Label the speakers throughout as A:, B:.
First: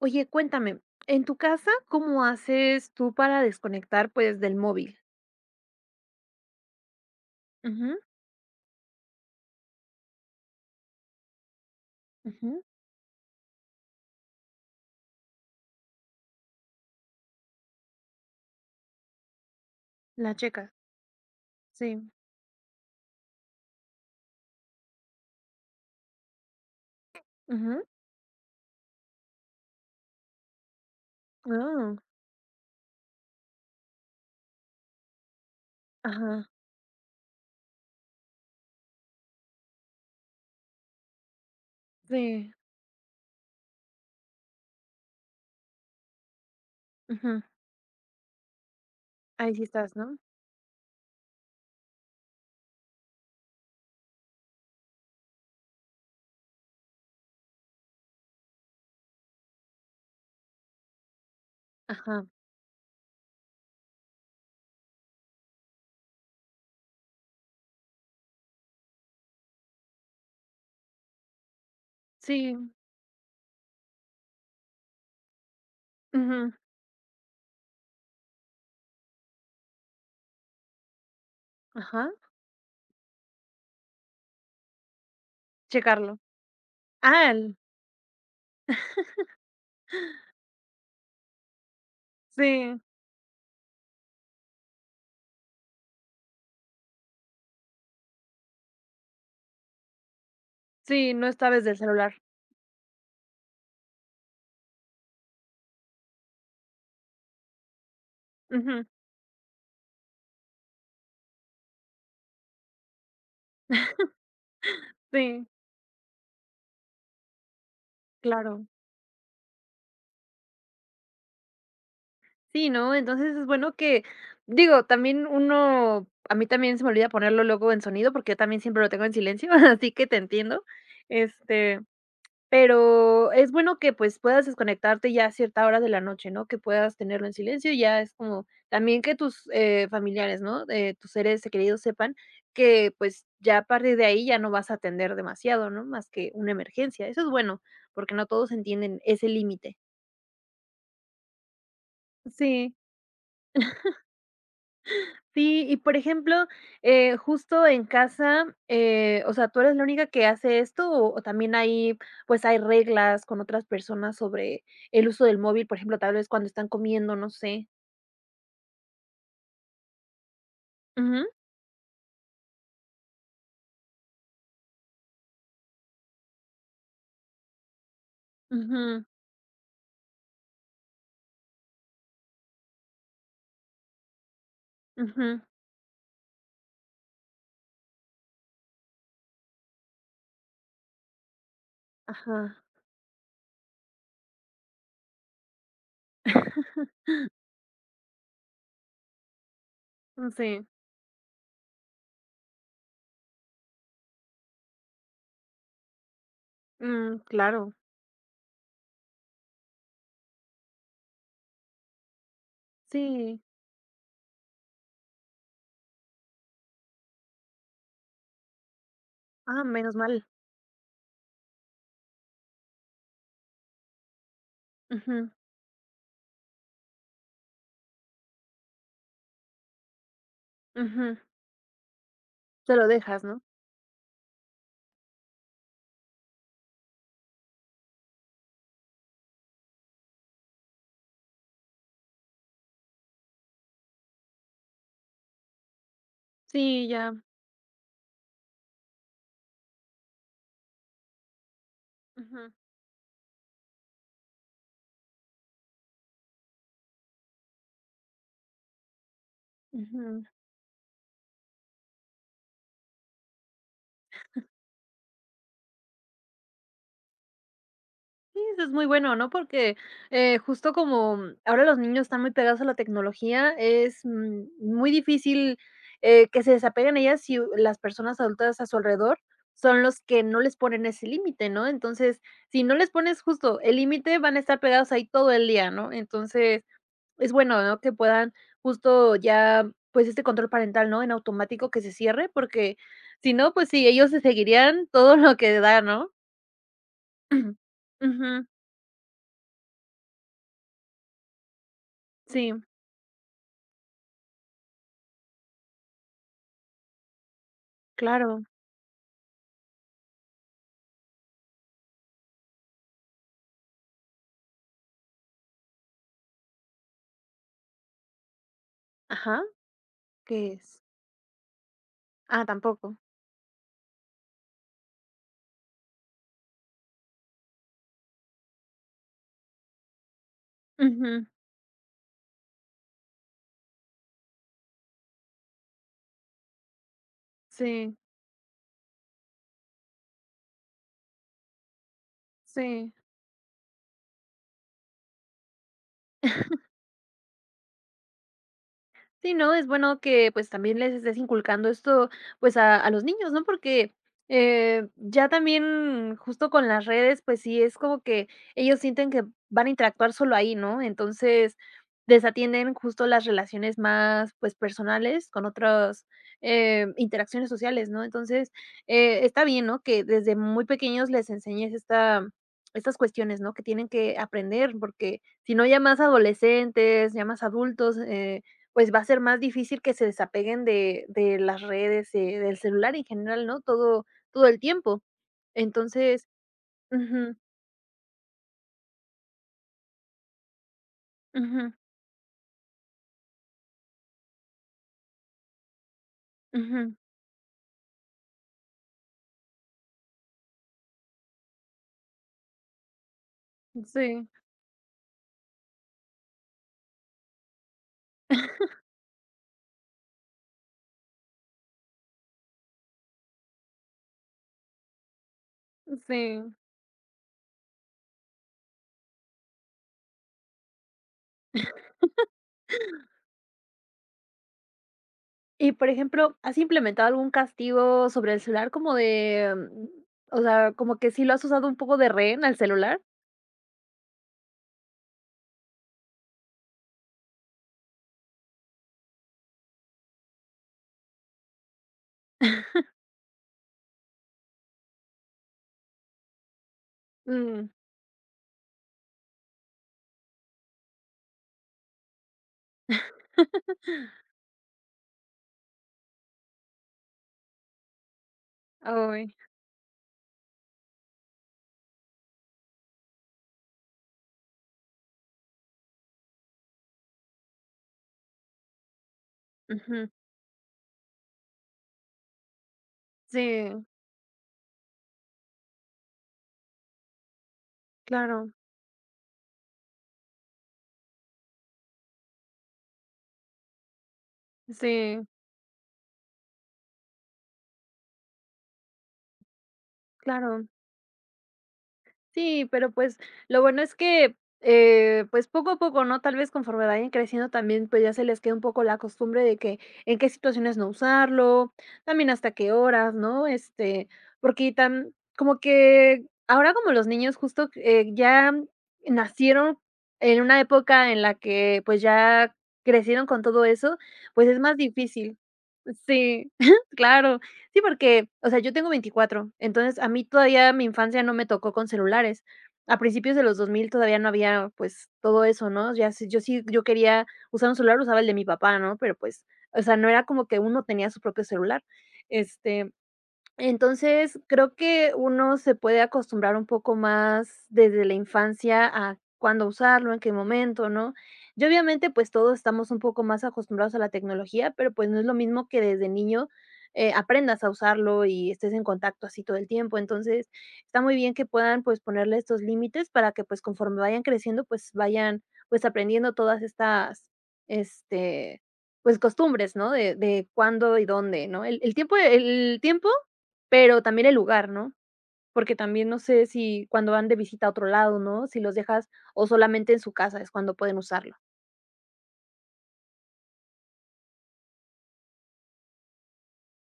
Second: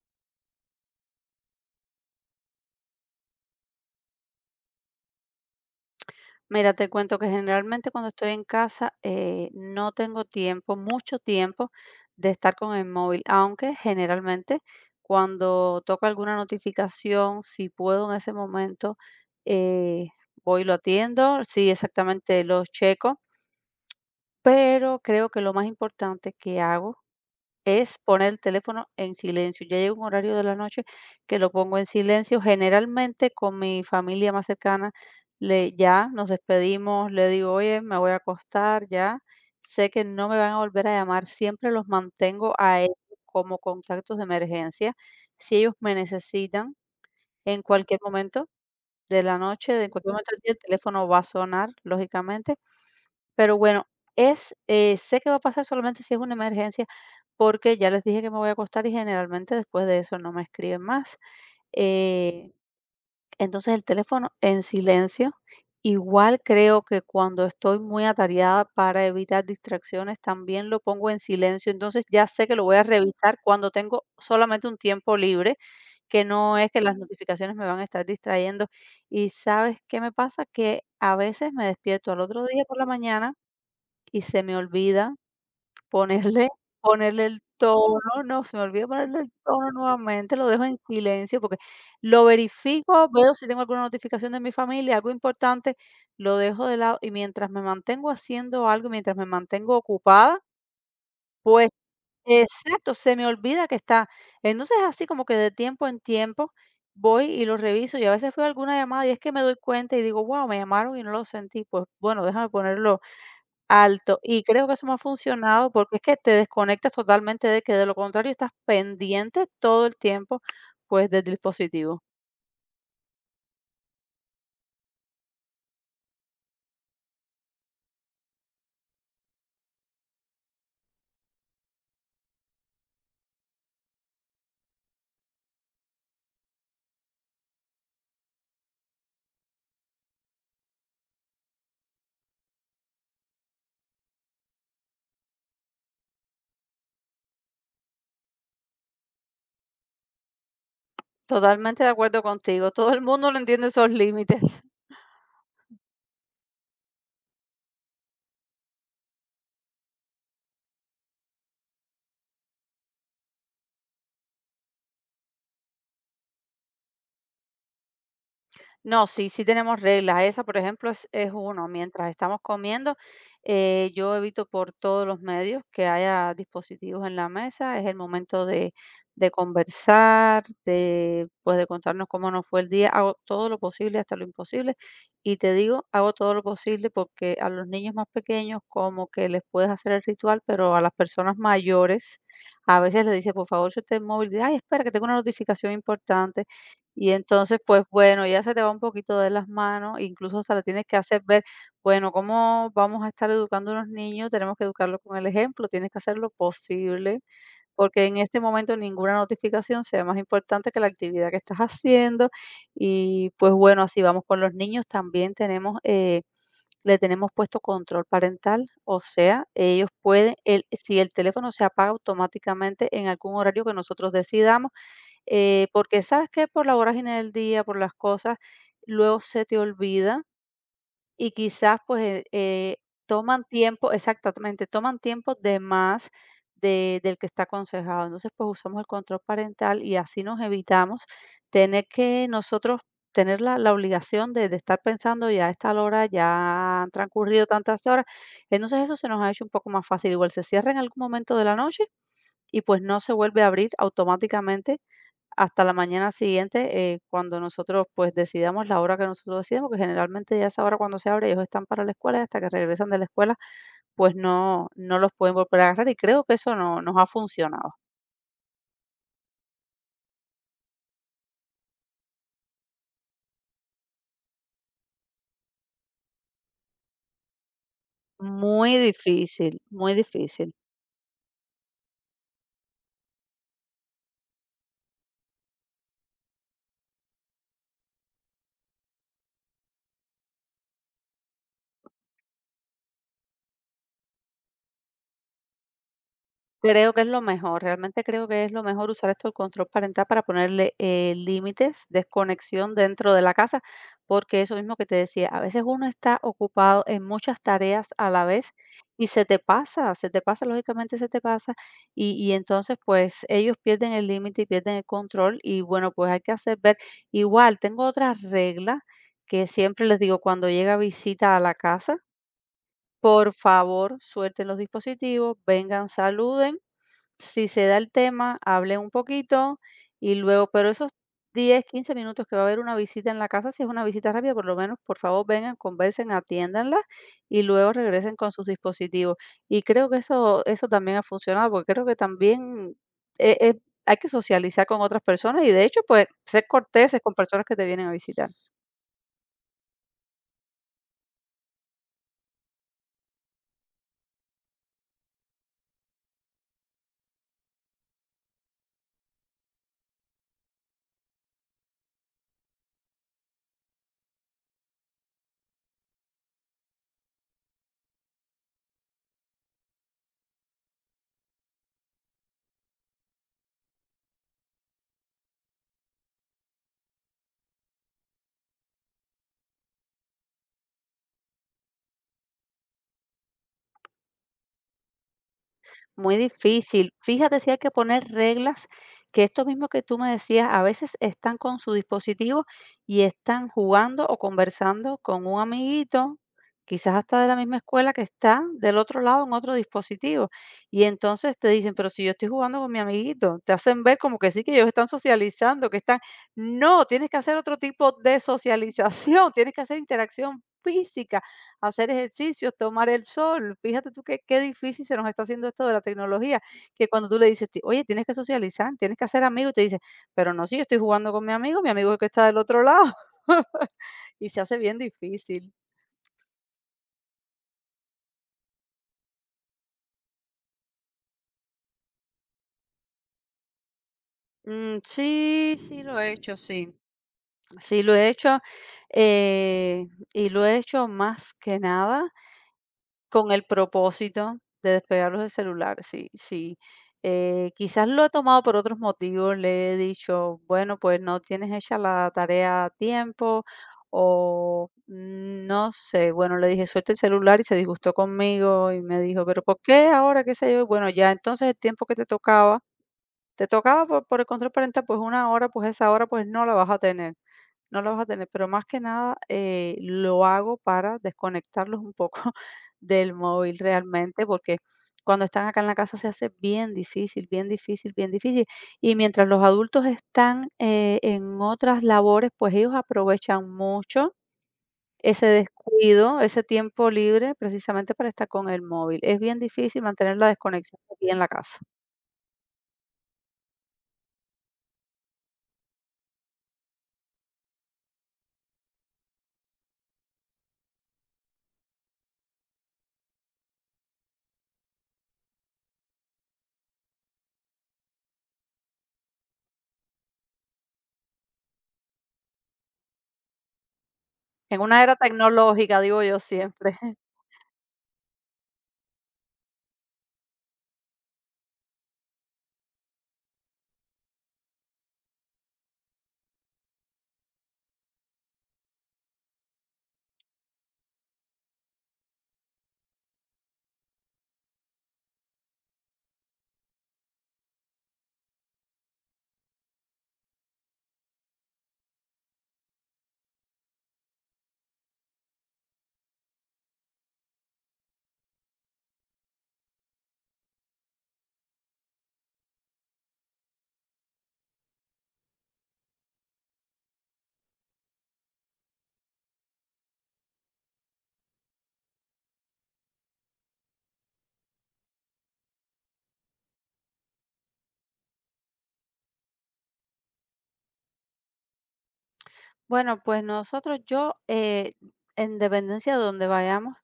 A: Oye, cuéntame, en tu casa, ¿cómo haces tú para desconectar, pues, del móvil?
B: Mira, te cuento que generalmente
A: Ujú,
B: cuando estoy en casa no tengo mucho tiempo de estar
A: ujú,
B: con el móvil, aunque generalmente cuando toca alguna notificación, si puedo en ese momento, eh,
A: la
B: voy y
A: checas,
B: lo atiendo, sí,
A: sí,
B: exactamente lo checo, pero creo que lo más importante que hago
A: ujú,
B: es poner el teléfono en silencio. Ya llega un horario de la noche que lo pongo en
A: ah,
B: silencio. Generalmente con mi familia más cercana ya nos
A: ajá,
B: despedimos, le digo, oye, me voy a acostar ya. Sé que no me van a volver a llamar. Siempre los
A: sí,
B: mantengo a ellos como contactos de emergencia. Si ellos me necesitan
A: ujú,
B: en cualquier momento de la
A: ahí sí
B: noche, de en
A: estás,
B: cualquier
A: ¿no?
B: momento del día, el teléfono va a sonar, lógicamente. Pero bueno, es sé que va a pasar solamente si es una emergencia, porque ya les dije que me voy a acostar y generalmente después de eso no me escriben más.
A: Ajá,
B: Eh, entonces el teléfono en silencio. Igual creo que cuando estoy muy atareada para evitar distracciones, también lo pongo en silencio. Entonces ya sé
A: sí,
B: que lo voy a revisar cuando tengo solamente un tiempo libre, que
A: ujú,
B: no es que las notificaciones me van a estar distrayendo. Y ¿sabes qué me pasa? Que a veces me
A: ajá,
B: despierto al otro día por la mañana y se me olvida
A: checarlo.
B: ponerle ponerle
A: Ah,
B: el
A: el
B: tono, no, se me olvida ponerle el tono nuevamente, lo dejo en silencio porque lo
A: sí,
B: verifico, veo si tengo alguna notificación de mi familia, algo importante, lo dejo de lado y mientras me mantengo haciendo algo, mientras me mantengo ocupada,
A: sí, no está desde
B: pues
A: el celular.
B: exacto, se me olvida que está. Entonces, así como que de tiempo en tiempo voy y lo reviso y a veces fue alguna
A: Ujú,
B: llamada y es que me doy cuenta y digo: "Wow, me llamaron y no lo sentí". Pues bueno, déjame ponerlo alto, y creo que eso me ha
A: sí,
B: funcionado porque es que te desconectas totalmente, de que de lo contrario estás
A: claro.
B: pendiente todo el tiempo, pues, del dispositivo.
A: Sí, ¿no? Entonces es bueno que, digo, también uno, a mí también se me olvida ponerlo luego en sonido porque yo también siempre lo tengo en silencio, así que te entiendo. Este, pero es bueno que pues puedas desconectarte ya a cierta hora de la noche, ¿no? Que puedas tenerlo en silencio, ya es como también que tus familiares, ¿no? Tus seres queridos sepan que pues ya a partir de ahí ya no vas a atender demasiado, ¿no? Más que una emergencia. Eso es bueno, porque no todos entienden ese límite.
B: Totalmente de acuerdo contigo,
A: Sí.
B: todo el mundo no entiende esos límites.
A: Sí, y por ejemplo, justo en casa, o sea, ¿tú eres la única que hace esto o también pues hay reglas con otras personas sobre el uso del móvil, por ejemplo, tal vez cuando están comiendo, no sé?
B: No, sí, sí tenemos reglas. Esa, por ejemplo,
A: Ujú,
B: es uno. Mientras estamos comiendo, yo evito por todos los medios que haya dispositivos en la mesa. Es el momento
A: ujú,
B: de conversar, de, pues, de contarnos cómo nos fue el día. Hago todo lo posible hasta lo imposible. Y
A: ujú,
B: te digo, hago todo lo posible porque a los niños más pequeños como que les puedes hacer el ritual, pero a las personas mayores
A: ajá.
B: a veces les dice, por favor, suelte el móvil. Ay, espera, que tengo una notificación importante y entonces, pues bueno, ya se te va un poquito de las manos, incluso hasta le
A: Sí,
B: tienes que hacer ver, bueno, ¿cómo vamos a estar educando a unos niños? Tenemos que educarlos con el ejemplo, tienes que hacer lo
A: mm,
B: posible,
A: claro,
B: porque en este momento ninguna notificación sea más importante que la actividad que estás haciendo. Y
A: sí,
B: pues bueno, así vamos con los niños. También tenemos, le tenemos puesto control parental, o sea,
A: ah, menos mal,
B: si el teléfono se apaga automáticamente en algún horario que nosotros decidamos,
A: ujú,
B: porque sabes que por la vorágine del día, por las cosas, luego se te olvida
A: ujú,
B: y quizás pues
A: te lo dejas, ¿no?
B: toman tiempo, exactamente, toman tiempo de más del que está aconsejado. Entonces pues usamos el control parental y así nos evitamos tener que nosotros tener la obligación de estar pensando ya a esta hora, ya
A: Sí,
B: han
A: ya,
B: transcurrido tantas horas. Entonces eso se nos ha hecho un poco más fácil. Igual se cierra en algún momento de la noche
A: ujú,
B: y pues no se vuelve a abrir automáticamente hasta la mañana siguiente, cuando nosotros, pues, decidamos la hora que nosotros decidamos, que
A: ujú.
B: generalmente ya esa hora cuando se abre ellos están para la escuela y hasta que regresan de la escuela, pues no los pueden volver a agarrar y creo que eso no nos ha funcionado.
A: Sí, eso es muy bueno, ¿no? Porque, justo como ahora los niños están muy pegados a la tecnología, es, muy difícil, que se desapeguen ella si las personas adultas a su
B: Muy
A: alrededor
B: difícil,
A: son
B: muy
A: los que no
B: difícil.
A: les ponen ese límite, ¿no? Entonces, si no les pones justo el límite, van a estar pegados ahí todo el día, ¿no? Entonces, es bueno, ¿no? Que puedan justo ya, pues, este control parental, ¿no? En automático que se cierre, porque si no, pues sí, ellos se seguirían todo lo que da, ¿no?
B: Creo que es lo mejor, realmente creo que
A: Ujú,
B: es lo mejor usar esto el control parental para ponerle, límites,
A: sí.
B: desconexión dentro de la casa, porque eso mismo que te decía, a veces uno está ocupado en muchas tareas a la
A: Claro,
B: vez y se te pasa, lógicamente se te pasa, y entonces, pues, ellos pierden el límite y pierden el control y, bueno, pues, hay que hacer ver. Igual, tengo otra regla
A: ajá,
B: que siempre les digo cuando
A: ¿qué
B: llega
A: es?
B: visita a la casa:
A: Ah, tampoco.
B: "Por favor, suelten los dispositivos, vengan, saluden". Si se da el tema, hablen un poquito y luego, pero esos
A: Ujú,
B: 10, 15 minutos que va a haber una visita en la casa, si es una visita rápida, por lo menos, por favor, vengan, conversen, atiéndanla y luego
A: sí,
B: regresen con sus dispositivos. Y creo que eso también ha funcionado, porque creo que también
A: sí,
B: eh, eh, hay que socializar con otras personas y de hecho, pues, ser corteses con personas que te vienen a visitar.
A: Sí, ¿no? Es bueno que, pues, también les estés inculcando esto, pues, a los niños, ¿no? Porque, ya también justo con las redes, pues sí, es como que ellos sienten que van a interactuar solo ahí, ¿no? Entonces, desatienden justo las relaciones más, pues, personales con otras, interacciones sociales, ¿no? Entonces, está bien, ¿no? Que desde muy pequeños les enseñes estas cuestiones, ¿no? Que tienen que aprender, porque si no, ya más adolescentes, ya más adultos, pues, va a ser más difícil que se desapeguen de las redes, del celular en general, ¿no? Todo todo el tiempo.
B: Muy
A: Entonces
B: difícil.
A: ujú,
B: Fíjate si hay que poner reglas, que esto mismo que tú me decías, a veces están con
A: ujú,
B: su dispositivo y están jugando o conversando con un amiguito, quizás
A: ujú.
B: hasta de la misma escuela que está del otro lado en otro dispositivo. Y entonces te dicen, pero si yo estoy jugando con mi amiguito, te hacen ver como
A: Sí,
B: que sí, que ellos están socializando, que están... No, tienes que hacer otro tipo de socialización, tienes que hacer interacción física, hacer ejercicios, tomar el sol. Fíjate tú qué difícil se nos está haciendo esto de la tecnología,
A: sí.
B: que cuando tú le dices, oye, tienes que socializar, tienes que hacer amigos, y te dice, pero no, sí, yo estoy jugando con mi amigo es el que está del otro lado. Y se hace bien difícil.
A: Y, por ejemplo, ¿has implementado algún castigo sobre el celular como de, o sea, como que sí lo has usado un poco de rehén al celular?
B: Mm, sí, sí lo he hecho, sí. Sí lo he hecho. eh, y lo he hecho más que nada con el propósito de despegarlos del celular, sí, sí.
A: Mm,
B: Quizás lo he tomado por otros motivos, le he dicho: "Bueno, pues no tienes hecha la tarea a tiempo", o mm, no sé, bueno, le dije: "Suelta el celular", y se disgustó conmigo y me dijo:
A: ay,
B: "¿Pero por qué ahora?", qué sé yo. Bueno, ya entonces el tiempo que te tocaba por el control parental, pues una hora, pues esa hora, pues no la vas a tener. No la vas a tener, pero más que nada,
A: ujú.
B: lo hago para desconectarlos un poco del móvil
A: Sí,
B: realmente, porque cuando están acá en la casa se hace bien difícil, bien difícil, bien difícil.
A: claro.
B: Y mientras los adultos están en otras labores, pues ellos aprovechan mucho
A: Sí,
B: ese descuido, ese tiempo libre, precisamente para estar con el móvil. Es bien difícil mantener la
A: claro.
B: desconexión aquí en la casa.
A: Sí, pero, pues, lo bueno es que, pues, poco a poco, ¿no? Tal vez conforme vayan creciendo también, pues, ya se les queda un poco la costumbre de que en qué situaciones no usarlo, también hasta qué horas, ¿no? Este, porque tan como que ahora como los niños justo, ya nacieron en una época en la que, pues, ya crecieron con todo eso, pues, es
B: En
A: más
B: una era
A: difícil.
B: tecnológica, digo yo
A: Sí,
B: siempre.
A: claro. Sí, porque, o sea, yo tengo 24, entonces a mí todavía mi infancia no me tocó con celulares. A principios de los 2000 todavía no había, pues, todo eso, ¿no? Ya sí, yo sí, yo quería usar un celular, usaba el de mi papá, ¿no? Pero, pues, o sea, no era como que uno tenía su propio celular. Este, entonces, creo que uno se puede acostumbrar un poco más desde la infancia a cuándo usarlo, en qué momento, ¿no? Y obviamente, pues todos estamos un poco más acostumbrados a la tecnología, pero pues no es lo mismo que desde niño aprendas a usarlo y estés en contacto así todo el tiempo. Entonces, está muy bien que puedan pues ponerle estos límites para que pues conforme vayan creciendo, pues vayan pues aprendiendo todas estas, este, pues costumbres, ¿no? De cuándo y dónde, ¿no? El tiempo pero también el lugar, ¿no? Porque también no sé si cuando van de visita a otro lado, ¿no? Si los dejas o solamente en su casa es cuando pueden usarlo.
B: Bueno, pues nosotros yo, en dependencia de donde vayamos,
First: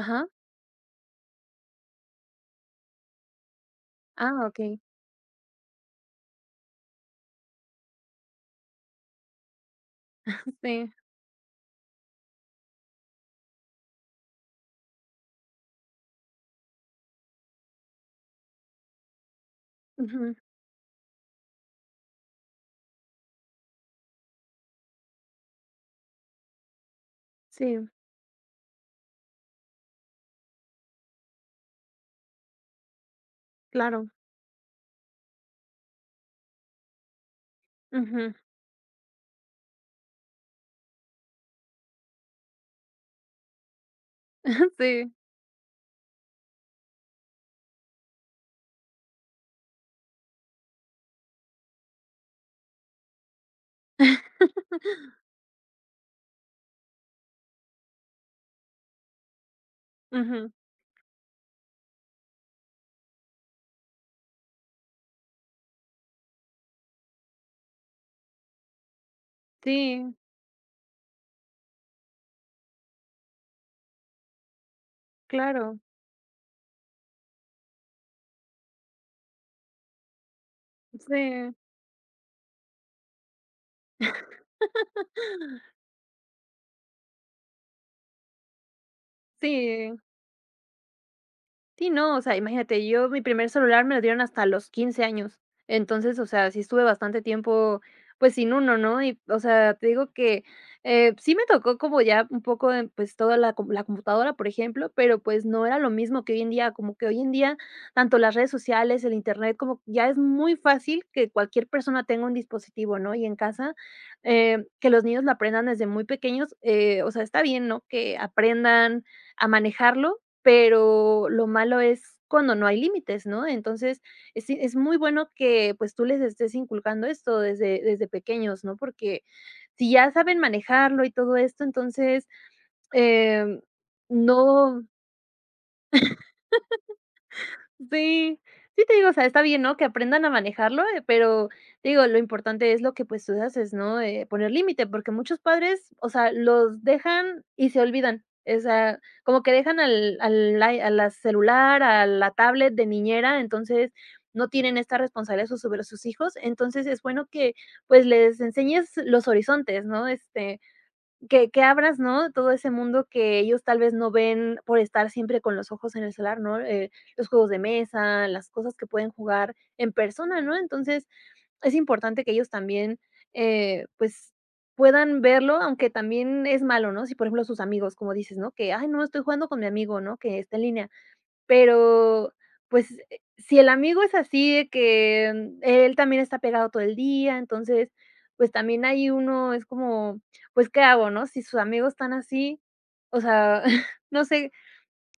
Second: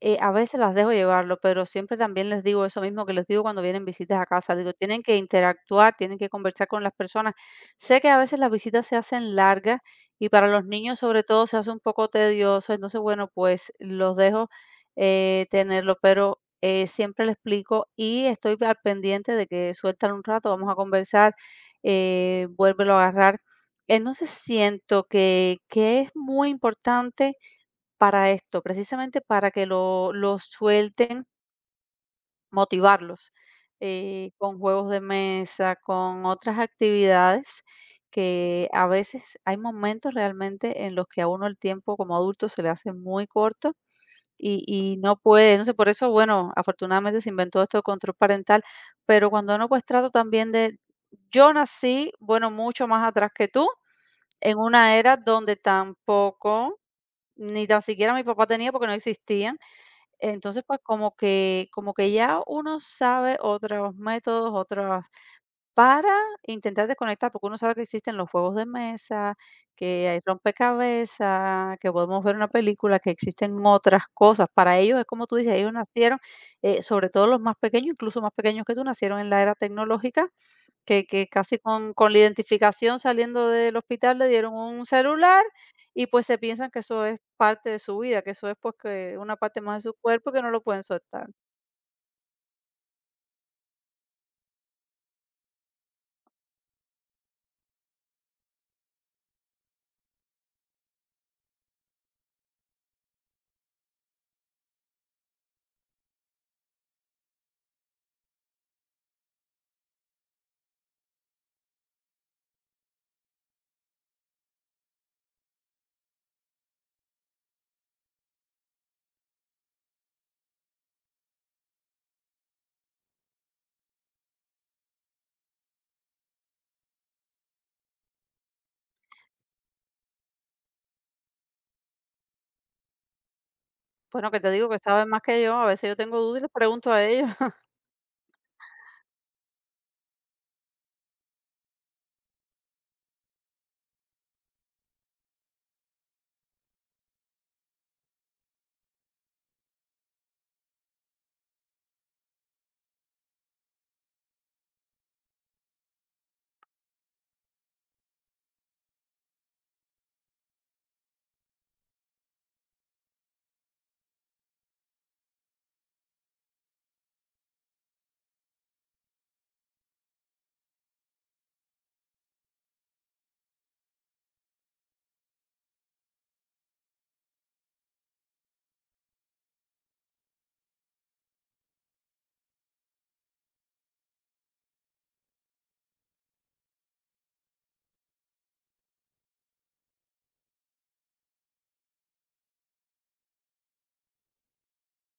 B: a veces las dejo llevarlo, pero siempre también les digo eso mismo que les digo cuando vienen visitas a
A: Ah,
B: casa. Digo,
A: okey.
B: tienen que interactuar, tienen que conversar con las personas. Sé que a veces las visitas se hacen largas y para los
A: Sí.
B: niños sobre todo se hace un poco tedioso, entonces bueno, pues los dejo tenerlo, pero siempre les explico y estoy al pendiente de que sueltan un
A: Ujú.
B: rato, vamos a conversar, vuélvelo a agarrar, entonces siento que es muy importante
A: Sí,
B: para esto, precisamente para que lo suelten, motivarlos,
A: claro.
B: con juegos de mesa, con otras actividades,
A: Ujú.
B: que a veces hay momentos realmente en los que a uno el tiempo como adulto se le hace muy corto y y
A: Sí.
B: no puede. Entonces, por eso, bueno, afortunadamente se inventó esto de control parental, pero cuando no, pues trato también de, yo nací, bueno, mucho más atrás que tú, en una era donde tampoco, ni tan siquiera mi papá tenía porque no existían.
A: Ujú.
B: Entonces, pues como que ya uno sabe otros métodos, otras, para intentar desconectar, porque uno sabe que existen los juegos de mesa, que
A: Sí,
B: hay rompecabezas, que podemos ver una película, que existen otras cosas. Para ellos es como tú dices, ellos
A: claro.
B: nacieron, sobre todo los más pequeños, incluso más pequeños que tú, nacieron en la era tecnológica, que
A: Sí,
B: casi con la identificación saliendo del hospital le dieron un celular y, pues, se piensan que eso es parte de su vida, que eso es, pues, que una parte más de su
A: sí.
B: cuerpo que no lo pueden soltar.
A: Sí, no, o sea, imagínate, yo mi primer celular me lo dieron hasta los 15 años. Entonces, o sea, sí estuve bastante tiempo, pues, sin uno, ¿no? Y, o sea, te digo que, sí me tocó como ya un poco, pues, toda la computadora, por ejemplo, pero, pues, no era lo mismo que hoy en día, como que hoy en día, tanto las redes sociales, el Internet, como ya es muy fácil que cualquier persona tenga un dispositivo, ¿no? Y en casa, que los niños lo aprendan desde muy pequeños, o sea, está bien, ¿no? Que aprendan a manejarlo, pero lo malo es cuando no hay límites, ¿no? Entonces, es muy bueno que, pues, tú les estés inculcando esto desde pequeños, ¿no? Porque si ya saben manejarlo y todo esto, entonces, em,
B: Bueno, que te digo que
A: no.
B: saben más que yo, a veces yo tengo dudas y les pregunto a ellos.
A: Sí, sí te digo, o sea, está bien, ¿no? Que aprendan a manejarlo, pero te digo, lo importante es lo que pues tú haces, ¿no? Poner límite, porque muchos padres, o sea, los dejan y se olvidan. O sea, como que dejan a la celular, a la tablet de niñera, entonces no tienen esta responsabilidad sobre sus hijos. Entonces es bueno que pues les enseñes los horizontes, ¿no? Este, que abras, ¿no?, todo ese mundo que ellos tal vez no ven por estar siempre con los ojos en el celular, ¿no? Los juegos de mesa, las cosas que pueden jugar en persona, ¿no? Entonces, es importante que ellos también, pues, puedan verlo, aunque también es malo, ¿no? Si, por ejemplo, sus amigos, como dices, ¿no? Que: "Ay, no, estoy jugando con mi amigo", ¿no? Que está en línea. Pero, pues, si el amigo es así de que, él también está pegado todo el día, entonces, pues, también ahí uno es como, pues, ¿qué hago, no? Si sus amigos están así, o sea, no sé,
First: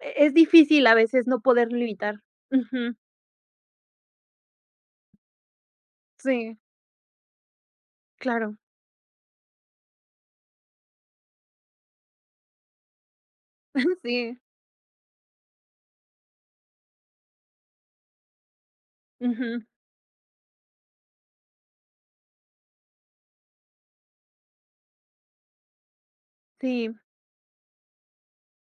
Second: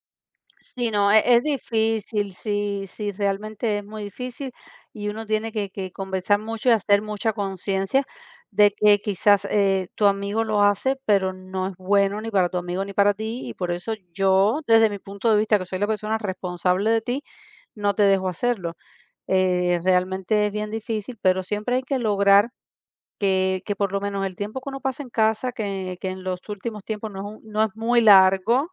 A: es difícil
B: Sí,
A: a
B: no,
A: veces no
B: es
A: poder limitar.
B: difícil, sí,
A: Ujú,
B: sí, realmente es muy difícil y uno tiene que conversar
A: sí,
B: mucho y hacer mucha conciencia
A: claro,
B: de que quizás, tu amigo lo hace, pero no es bueno ni para tu amigo ni para ti, y por eso
A: sí,
B: yo, desde mi punto de vista, que soy la persona responsable de ti, no te dejo hacerlo.
A: ujú,
B: Realmente es bien difícil, pero siempre hay que lograr que por lo menos el tiempo que uno pasa en casa, que en los últimos
A: sí,
B: tiempos no es muy largo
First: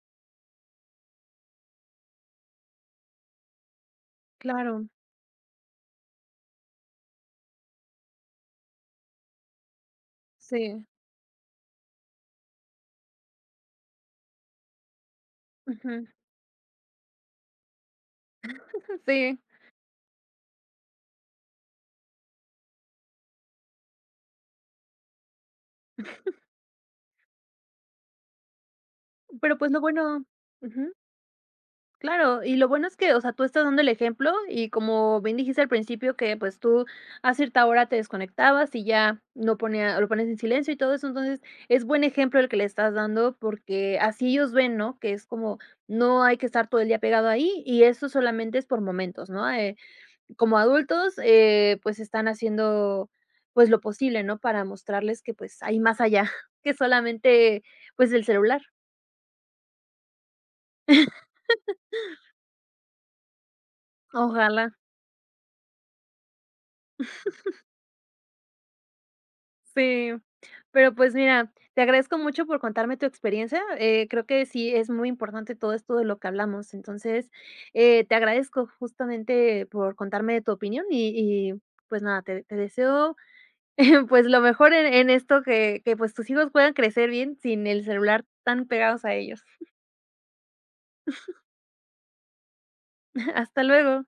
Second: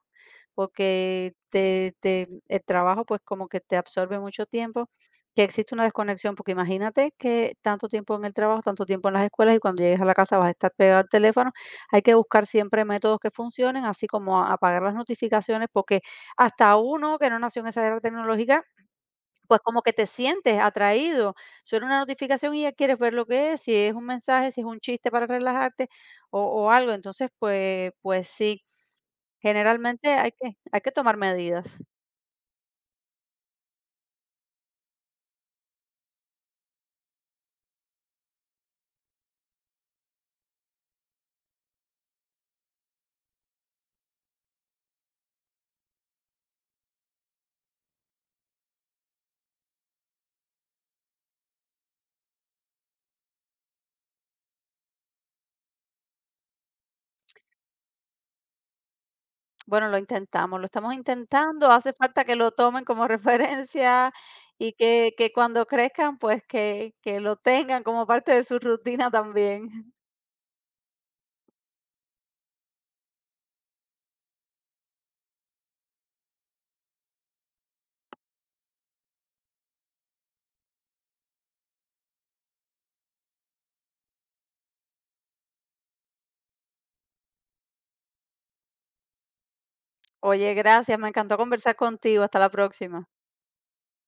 B: porque te te el trabajo, pues, como que te absorbe mucho
A: claro,
B: tiempo, que existe una desconexión, porque imagínate que tanto tiempo en el trabajo, tanto tiempo en las escuelas, y cuando llegues a la casa vas a estar
A: sí,
B: pegado al teléfono. Hay que buscar siempre métodos que funcionen, así como apagar las notificaciones, porque
A: ujú,
B: hasta uno que no nació en esa era tecnológica,
A: sí,
B: pues, como que te sientes atraído. Suena una notificación y ya quieres ver lo que es, si es un mensaje, si es un chiste para relajarte o algo. Entonces, pues sí.
A: pero, pues, lo
B: Generalmente
A: bueno
B: hay que
A: ujú.
B: tomar medidas.
A: Claro, y lo bueno es que, o sea, tú estás dando el ejemplo y como bien dijiste al principio que pues tú a cierta hora te desconectabas y ya no ponía, lo pones en silencio y todo eso, entonces es buen ejemplo el que le estás dando porque así ellos ven, ¿no? Que es como no hay que estar todo el día pegado ahí y eso solamente es por momentos, ¿no? Como adultos, pues están haciendo pues lo posible, ¿no? Para mostrarles que pues hay más allá que solamente pues el celular.
B: Bueno, lo intentamos, lo estamos intentando, hace falta que lo tomen como referencia
A: Ojalá.
B: y que cuando crezcan, pues, que lo tengan como parte de su rutina también.
A: Sí, pero pues mira, te agradezco mucho por contarme tu experiencia. Creo que sí es muy importante todo esto de lo que hablamos. Entonces, te agradezco justamente por contarme tu opinión y, pues nada, te deseo pues lo mejor en esto, que pues tus hijos puedan crecer bien sin el celular tan pegados a ellos.
B: Oye, gracias, me encantó conversar contigo, hasta la próxima.
A: Hasta luego.